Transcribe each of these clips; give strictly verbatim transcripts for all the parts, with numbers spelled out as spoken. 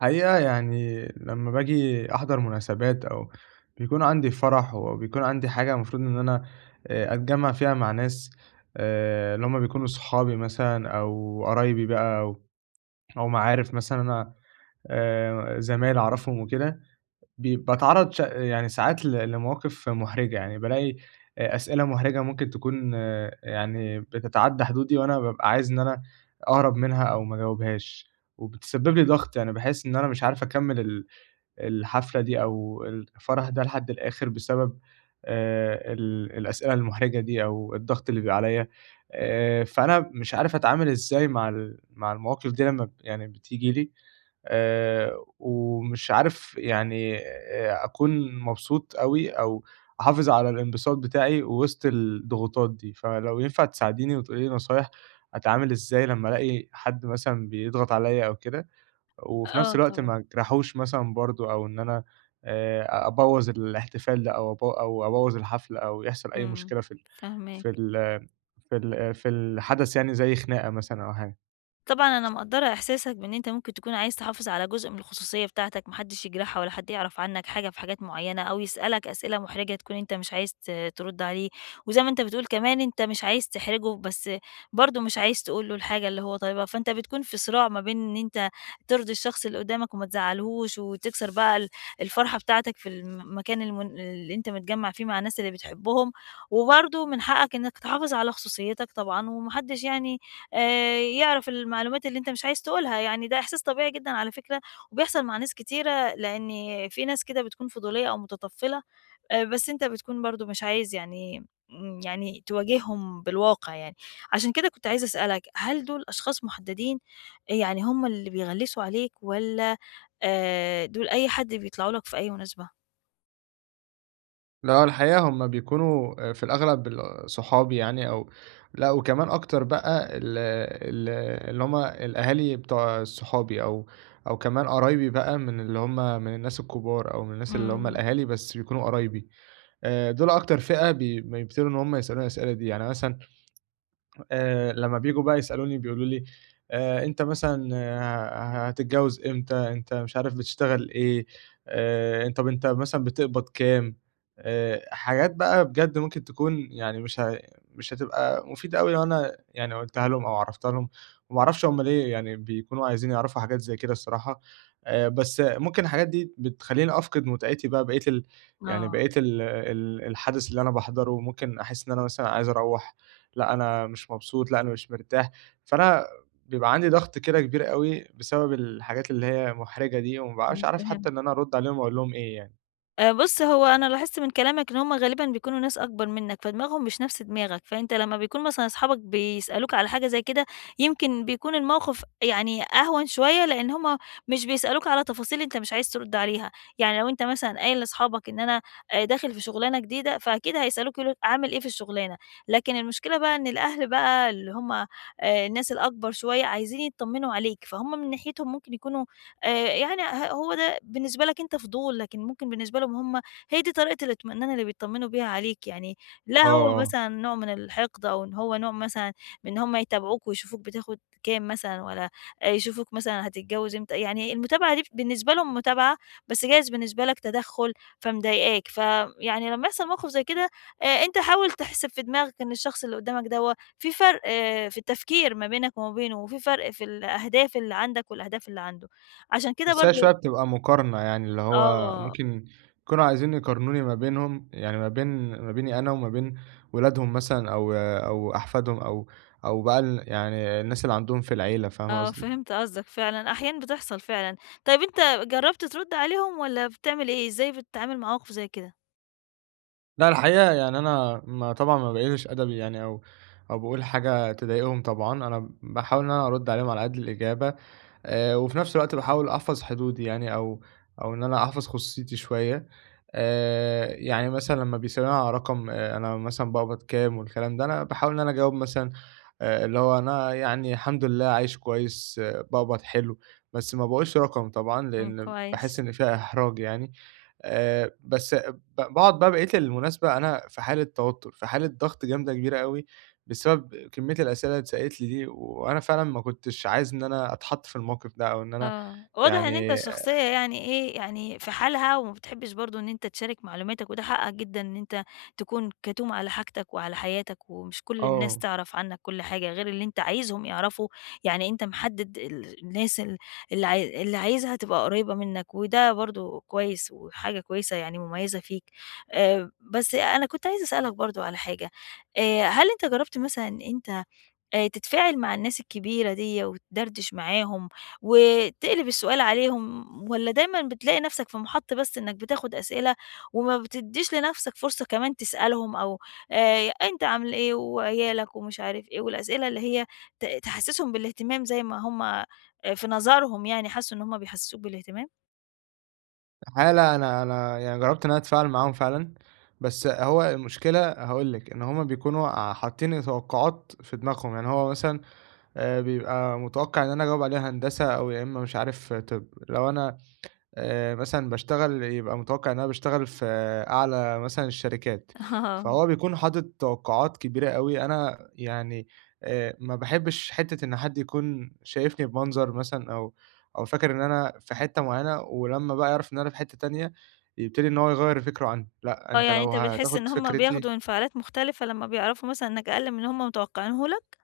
حقيقة يعني لمّا باجي أحضر مناسبات أو بيكون عندي فرح، وبيكون عندي حاجة المفروض إن أنا آآ أتجمّع فيها مع ناس آآ اللي هم بيكونوا صحابي مثلًا أو قرايبي بقى أو أو معارف مثلًا، أنا آآ زمايل أعرفهم وكده، بي باتعرّض ش يعني ساعات ل لمواقف مُحرجة، يعني بالاقي أ أسئلة مُحرجة ممكن تكون، آه، يعني بتتعدّى حدودي، وأنا بابقى عايز إن أنا أهرب منها أو ما أجاوبهاش، وبتسبب لي ضغط، يعني باحس إن أنا مش عارف أكمّل ال الحفلة دي أو الفرح ده لحد الآخر بسبب آآ ال الأسئلة المحرجة دي أو الضغط اللي بيبقى عليّا. آآ فأنا مش عارف أتعامل إزاي مع ال مع المواقف دي لمّا ب يعني بتيجي لي، آآ ومش عارف يعني آآ أكون مبسوط أوي، أو أحافظ على الانبساط بتاعي وسط الضغوطات دي. فلو ينفع تساعديني وتقولي لي نصايح أتعامل إزاي لمّا ألاقي حد مثلًا بيضغط عليّا أو كده؟ وفي نفس آه الوقت طبعًا، ما اجرحوش مثلًا برضه، أو إن أنا آآ أبوّظ الاحتفال ده، أو أب أو أبوّظ الحفلة، أو يحصل أي إمم، مشكلة في ال في فاهماك. ال في ال في الحدث يعني زي خناقة مثلًا أو حاجة. طبعًا أنا مقدّرة إحساسك بإن أنت ممكن تكون عايز تحافظ على جزء من الخصوصية بتاعتك، ما حدش يجرحها ولا حد يعرف عنك حاجة في حاجات معيّنة، أو يسألك أسئلة محرجة تكون أنت مش عايز ت ترُد عليه، وزي ما أنت بتقول كمان أنت مش عايز تحرجه، بس برضه مش عايز تقول له الحاجة اللي هو طالبها، فأنت بتكون في صراع ما بين إن أنت ترضي الشخص اللي قدّامك وما تزعّلهوش، وتكسر بقى ال الفرحة بتاعتك في المكان المن اللي أنت متجمّع فيه مع الناس اللي بتحبهم، وبرضه من حقك إنك تحافظ على خصوصيتك طبعًا، وما حدش يعني آآ يعرف المعلومات اللي أنت مش عايز تقولها، يعني ده إحساس طبيعي جدًا على فكرة، وبيحصل مع ناس كتيرة، لإن في ناس كده بتكون فضولية أو متطفلة، آآ بس أنت بتكون برضه مش عايز يعني امم، يعني تواجههم بالواقع يعني. عشان كده كنت عايزة أسألك، هل دول أشخاص محددين، يعني هم اللي بيغلسوا عليك والّا آآ دول أي حد بيطلعوا لك في أي مناسبة؟ لأ، الحقيقة هم بيكونوا آآ في الأغلب ال صحابي يعني، أو لأ، وكمان أكتر بقى ال ال اللي هم الأهالي بتوع صحابي، أو أو كمان قرايبي بقى، من اللي هم من الناس الكبار، أو من الناس اللي هم إمم، الأهالي بس بيكونوا قرايبي. آآ دول أكتر فئة بي بيبتدوا إن هم يسألوني الأسئلة دي، يعني مثلًا آآ لمّا بييجوا بقى يسألوني بيقولوا لي: "آآ أنت مثلًا، آه، ه هتتجوّز إمتى، أنت مش عارف بتشتغل إيه، آآ طَب أنت مثلًا بتقبض كام؟» آآ حاجات بقى بجد ممكن تكون يعني مش ه مش هتبقى مفيدة أوي لو أنا يعني قُلتها لهم أو عرّفتها لهم، وما اعرفش هم ليه يعني بيكونوا عايزين يعرفوا حاجات زي كده الصراحة. آآ بس ممكن الحاجات دي بتخلّيني أفقد متعتي بقى، بقية ال يعني آه، بقية ال ال الحدث اللي أنا باحضره، ممكن أحس إن أنا مثلًا عايز أروّح. لأ، أنا مش مبسوط، لأ، أنا مش مرتاح، فأنا بيبقى عندي ضغط كده كبير أوي بسبب الحاجات اللي هي مُحرجة دي، وما بابقاش إمم، عارف حتى فهمت. إن أنا أرُد عليهم وأقول لهم إيه يعني. آآ بُص، هو أنا لاحظت من كلامك إن هُم غالبًا بيكونوا ناس أكبر منّك، فدماغهم مش نفس دماغك، فأنت لمّا بيكون مثلًا أصحابك بيسألوك على حاجة زي كده، يمكن بيكون الموقف يعني أهون شوية، لإن هُم مش بيسألوك على تفاصيل أنت مش عايز ترُد عليها، يعني لو أنت مثلًا قايل لأصحابك إن أنا آآ داخل في شغلانة جديدة، فأكيد هيسألوك يقولوا لك عامل إيه في الشغلانة، لكن المشكلة بقى إن الأهل بقى اللي هُم آآ الناس الأكبر شوية عايزين يتطمنوا عليك، فهُم من ناحيتهم ممكن يكونوا آآ يعني ه هو ده ده بالنسبة لك أنت فضول، لكن ممكن بالنسبة لهم هم هي دي طريقة الاطمئنان اللي بيطمنوا بيها عليك يعني، لا آه، هو آه. مثلًا نوع من الحقد أو إن هو نوع مثلًا من إن هم يتابعوك ويشوفوك بتاخد كام مثلًا، والّا يشوفوك مثلًا هتتجوز إمتى، يعني المتابعة دي بالنسبة لهم متابعة، بس جايز بالنسبة لك تدخُّل فمضايقاك، فيعني لمّا يحصل موقف زي كده آآ، أنت حاول تحسب في دماغك إن الشخص اللي قدامك دوّة في فرق آه، في التفكير ما بينك وما بينه، وفي فرق في الأهداف اللي عندك والأهداف اللي عنده، عشان كده بس هي شوية برضه بتبقى مقارنة يعني، اللي هو آه، ممكن يكونوا عايزين يقارنوني ما بينهم، يعني ما بين ما بيني أنا وما بين ولادهم مثلًا أو أو أحفادهم، أو أو بقى ال يعني الناس اللي عندهم في العيلة، فاهمة آه، قصدي؟ فهمت قصدك فعلًا، أحيانًا بتحصل فعلًا. طيب أنت جرّبت ترُد عليهم والّا بتعمل إيه؟ إزاي بتتعامل مع مواقف زي كده؟ لأ، الحقيقة يعني أنا ما طبعًا ما باقلش أدبي يعني، أو أو باقول حاجة تضايقهم طبعًا، أنا باحاول إن أنا أرُد عليهم على قد الإجابة، آآ وفي نفس الوقت باحاول أحفظ حدودي يعني، أو أو إن أنا أحفظ خصوصيتي شوية. آآ يعني مثلًا لمّا بيسألوني على رقم، آآ أنا مثلًا باقبض كام والكلام ده، أنا باحاول إن أنا أجاوب مثلًا، آآ اللي هو أنا يعني الحمد لله عايش كويس، باقبض حلو، بس ما باقولش رقم طبعًا، إمم، لإن كويس. باحس إن فيها إحراج يعني. آآ بس ب باقعد بقى بقية المناسبة أنا في حالة توتر، في حالة ضغط جامدة كبيرة أوي بسبب كمية الأسئلة اللي اتسألت لي دي، وأنا فعلًا ما كنتش عايز إن أنا أتحط في الموقف ده، أو إن أنا آه، واضح إن أنت يعني شخصية يعني إيه، يعني في حالها وما بتحبّش برضه إن أنت تشارك معلوماتك وده حقّك جدًا إن أنت تكون كتوم على حاجتك وعلى حياتك ومش كل الناس آه، تعرف عنّك كل حاجة غير اللي أنت عايزهم يعرفوا، يعني أنت محدِّد ال الناس ال اللي عاي اللي عايزها تبقى قريّبة منّك وده برضه كويس وحاجة كويسة يعني مميّزة فيك. آآ، بس أنا كنت عايزة أسألك برضه على حاجة، آآ، هل أنت جرّبت مثلًا أنت آآ تتفاعل مع الناس الكبيرة ديّة وتدردش معاهم، وتقلب السؤال عليهم والّا دايمًا بتلاقي نَفْسك في محَط بس إنّك بتاخُد أسئلة وما بتدّيش لنَفْسك فرصة كمان تسألهم أو آآ أنت عامل إيه وعيالك ومش عارف إيه والأسئلة اللي هي ت تحسِّسهم بالاهتمام زي ما هم آآ في نظرهم يعني حسّوا إن هم بيحسّسوك بالاهتمام؟ حالة أنا أنا يعني جرّبت إن أنا أتفاعل معاهم فعلًا، بس هو المشكلة هاقول لِك، إن هُم بيكونوا ع حاطين توقعات في دماغهم، يعني هو مثلًا آآ، بيبقى متوقع إن أنا أجاوب عليه هندسة، أو يا إما مش عارف طِب، لو أنا آآ مثلًا باشتغل، يبقى متوقع إن أنا باشتغل في آه، أعلى مثلًا الشركات، آه. فهو بيكون حاطط توقعات كبيرة أوي. أنا يعني آآ ما باحبش حتّة إن حد يكون شايفني بمنظر مثلًا، أو أو فاكر إن أنا في حتّة معيّنة، ولمّا بقى يعرف إن أنا في حتّة تانية يبتدي إن هو يغيّر فكره عنّي، لأ، آه. أنت يعني لو أنت بتحس إن هتاخد هم فكرتي بياخدوا انفعالات مختلفة لمّا بيعرفوا مثلًا إنّك أقل من اللي هم متوقعينه لك؟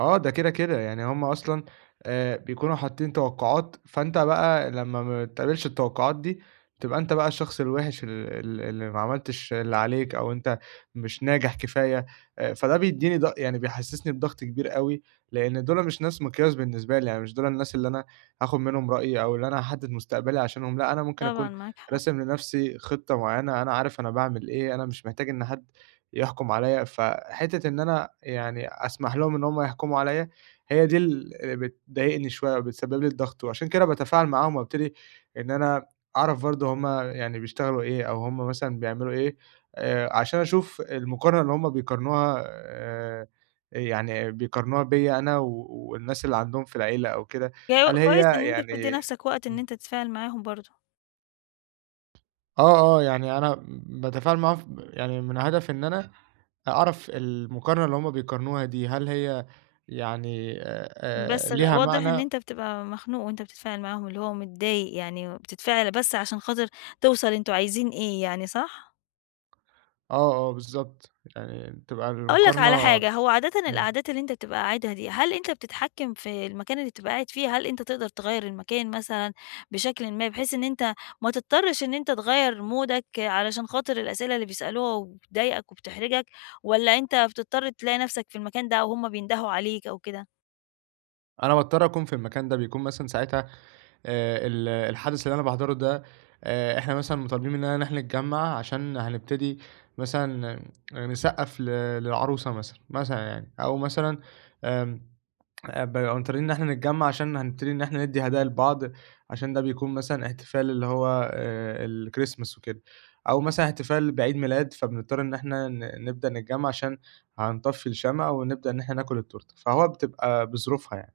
آه، ده كده، كده، يعني هم أصلًا آآ بيكونوا حاطين توقعات، فأنت بقى لمّا ما بتقابلش التوقعات دي، تبقى أنت بقى الشخص الوِحِش ال ال اللي ما عملتش اللي عليك، أو أنت مش ناجح كفاية. آآ فده بيدّيني ض يعني بيحسّسني بضغط كبير أوي، لإن دُول مش ناس مقياس بالنسبة لي، يعني مش دُول الناس اللي أنا هاخُد منهم رأيي، أو اللي أنا هاحدِّد مستقبلي عشانهم. لأ، أنا ممكن طبعًا أكون معاك حق. راسم لنَفْسي خطة معيّنة، أنا عارف أنا باعمل إيه، أنا مش محتاج إن حد يحكم عليَّ، فحتّة إن أنا يعني أسمح لهم إن هم يحكموا عليَّ، هي دي ال اللي بتضايقني شوية وبتسبب لي الضغط، وعشان كده باتفاعل معاهم وابتدي إن أنا أعرف برضه هم يعني بيشتغلوا إيه، أو هم مثلًا بيعملوا إيه، آآ عشان أشوف المقارنة اللي هم بيقارنوها آآ يعني بيقارنوها بيّا أنا و والناس اللي عندهم في العيلة أو كده، يا هل كويس هي إن أنت بتدّي يعني نَفْسك وقت إن إمم. أنت تتفاعل معاهم برضه، آه، آه، يعني أنا باتفاعل معاها ف يعني من هدف إن أنا أعرف المقارنة اللي هُم بيقارنوها دي، هل هي يعني آآ، بس غ ليها واضح إن معنى؟ أنت بتبقى مخنوق وأنت بتتفاعل معاهم، اللي هو متضايق يعني بتتفاعل بس عشان خاطر توصل أنتم عايزين إيه يعني، صح؟ آه، آه، بالضبط، يعني تبقى أقول لك على المقارنة. حاجة، هو عادةً إمم، القعدات اللي أنت بتبقى قاعدها دي، هل أنت بتتحكم في المكان اللي بتبقى قاعد فيه؟ هل أنت تقدر تغيّر المكان مثلًا بشكلٍ ما، بحيث إن أنت ما تضطرش إن أنت تغيّر مودك علشان خاطر الأسئلة اللي بيسألوها وبتضايقك وبتحرجك، والّا أنت بتضطر تلاقي نَفْسك في المكان ده وهُم بيندهوا عليك أو كده؟ أنا باضطر أكون في المكان ده، بيكون مثلًا ساعتها آآ، ال الحدث اللي أنا باحضره ده، آآ، إحنا مثلًا مطالبين مننا إن إحنا نتجمّع عشان هنبتدي مثلًا نسقّف ل للعروسة مثلًا، مثلًا يعني، أو مثلًا آمم آآ ب مقنطرين إن إحنا نتجمّع عشان هنبتدي إن إحنا ندّي هدايا لبعض، عشان ده بيكون مثلًا احتفال اللي هو آآ الChristmas وكده، أو مثلًا احتفال بعيد ميلاد، فبنضطر إن إحنا ن نبدأ نتجمّع عشان هنطفّي الشمع ونبدأ إن إحنا ناكل التورتة، فهو بتبقى بظروفها يعني.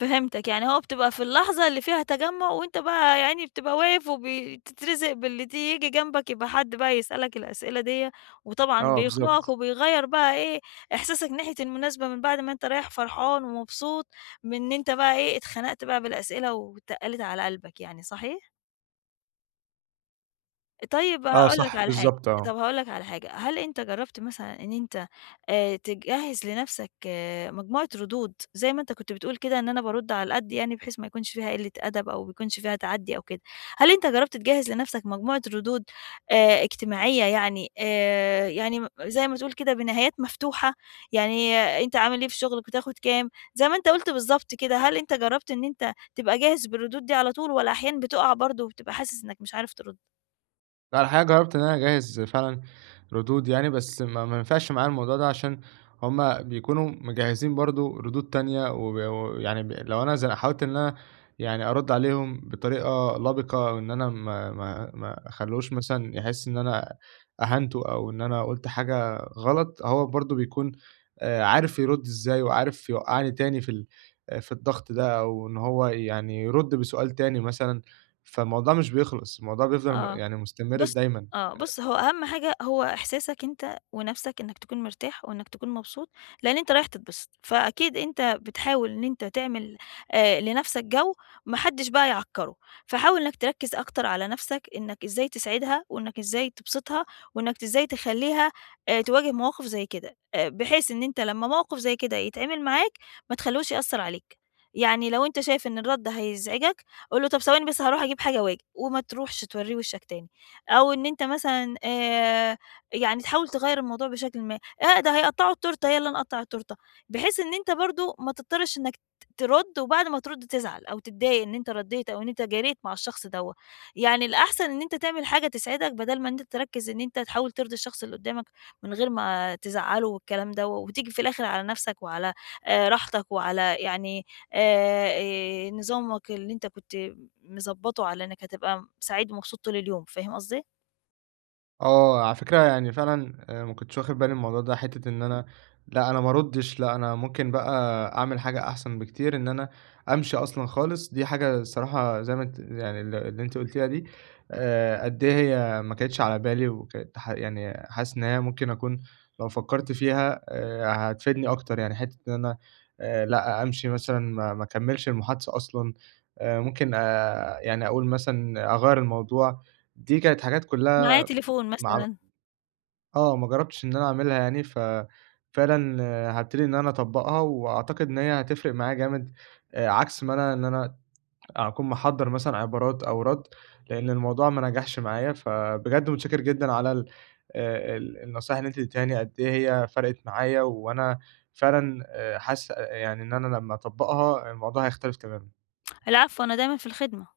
فهمتك، يعني هو بتبقى في اللحظة اللي فيها تجمُّع وأنت بقى يا عيني بتبقى واقف وبتترزق باللي ت ييجي جنبك، يبقى حد بقى يسألك الأسئلة ديّة، وطبعًا آه بيخنقك بالضبط. وبيغيّر بقى إيه، إحساسك ناحية المناسبة من بعد ما أنت رايح فرحان ومبسوط من إن أنت بقى إيه، اتخنقت بقى بالأسئلة واتقّلت على قلبك يعني، صحيح؟ طيب آه هاقول لك صح، على حاجة، بالضبط آه. طب هاقول لك على حاجة، هل أنت جرّبت مثلًا إن أنت آآ تجهّز لنَفْسك آه، مجموعة ردود، زي ما أنت كنت بتقول كده إن أنا بارُد على القد يعني بحيث ما يكونش فيها قِلّة أدب أو ما يكونش فيها تعدّي أو كده، هل أنت جرّبت تجهّز لنَفْسك مجموعة ردود آآ اجتماعية يعني آآ يعني م زي ما تقول كده بنهايات مفتوحة، يعني آه، أنت عامل إيه في شُغلك بتاخد كام، زي ما أنت قُلت بالضبط كده، هل أنت جرّبت إن أنت تبقى جاهز بالردود دي على طول والّا أحيانًا بتُقع برضه وبتبقى حاسس إنّك مش عارف ترُد؟ لأ، الحقيقة جرّبت إن أنا أجهّز فعلًا ردود يعني، بس ما ما ينفعش معايا الموضوع ده، عشان هم بيكونوا مجهّزين برضه ردود تانية، وب ويعني ب لو أنا ز حاولت إن أنا يعني أرُد عليهم بطريقة لبِقة، أو إن أنا ما ما ما أخلّوش مثلًا يحِس إن أنا أهَنته، أو إن أنا قُلت حاجة غلط، هو برضه بيكون آآ عارف يرُد إزاي، وعارف يوقّعني تاني في ال آه، في الضغط ده، أو إن هو يعني يرُد بسؤال تاني مثلًا، فالموضوع مش بيخلص، الموضوع بيفضل م آه. يعني مستمر بُص دايمًا. آه، بُص هو أهم حاجة هو إحساسك أنت ونَفْسك إنّك تكون مرتاح وإنّك تكون مبسوط، لإن أنت رايح تتبسط، فأكيد أنت بتحاول إن أنت تعمل آآ لنَفْسك جو ما حدّش بقى يعكّره، فحاول إنّك تركّز أكتر على نَفْسك إنّك إزاي تسعدها وإنّك إزاي تبسطها وإنّك إزاي تخلّيها آآ تواجه مواقف زي كده، آآ بحيث إن أنت لمّا موقف زي كده يتعمل معاك ما تخلّوش يأثّر عليك، يعني لو أنت شايف إن الرَد هيزعجك قُل له طَب ثواني بس هاروح أجيب حاجة وآجي وما تروحش تورّيه وشّك تاني. أو إن أنت مثلًا آآ، يعني تحاول تغيّر الموضوع بشكلٍ ما، آآ، ده هيقطّعوا التورتة، يالّا نقطّع التورتة، بحيث إن أنت برضه ما تضطرش إنك ت ترُد وبعد ما ترُد تزعل أو تتضايق إن أنت ردّيت أو إن أنت جريت مع الشخص دوّة، يعني الأحسن إن أنت تعمل حاجة تسعدك بدل ما إن أنت تركّز إن أنت تحاول ترضي الشخص اللي قدّامك من غير ما تزعّله والكلام دوّة، وتيجي في الآخر على نَفْسك وعلى آآ، راحتك وعلى يعني آآ، نظامك اللي أنت كنت مضبّطه على إنك هتبقى م سعيد ومبسوط طول اليوم، فاهم قصدي؟ آه، على فكرة يعني فعلًا آآ ما كنتش واخد بالي من الموضوع ده، حتّة إن أنا، لأ، أنا ما أردّش، لأ، أنا ممكن بقى أعمل حاجة أحسن بكتير، إن أنا أمشي أصلًا خالص، دي حاجة الصراحة زي ما أنتِ يعني ال اللي أنتِ قُلتيها دي، آآ قد إيه هي ما كانتش على بالي، وكانت ح يعني حاسس إن هي ممكن أكون لو فكّرت فيها آآ هتفيدني أكتر، يعني حتّة إن أنا آآ لأ، أمشي مثلًا، ما ما أكمّلش المحادثة أصلًا، آآ ممكن آآ يعني أقول مثلًا أغيّر الموضوع، دي كانت حاجات معايا كُلّها تليفون ما عم مثلًا، آه، ما جرّبتش إن أنا أعملها يعني. ف فعلًا هابتدي إن أنا أطبّقها، وأعتقد إن هي هتفرق معايا جامد، آآ عكس ما أنا إن أنا أكون محضّر مثلًا عبارات أو رَد، لإن الموضوع ما نجحش معايا. فبجد متشكر جدًا على ال آآ ال النصايح اللي أنتِ اديتيها لي قد إيه هي فرقت معايا، وأنا فعلًا آآ حاسس آه، يعني إن أنا لمّا أطبّقها الموضوع هيختلف تمامًا. العفو أنا دايمًا في الخدمة.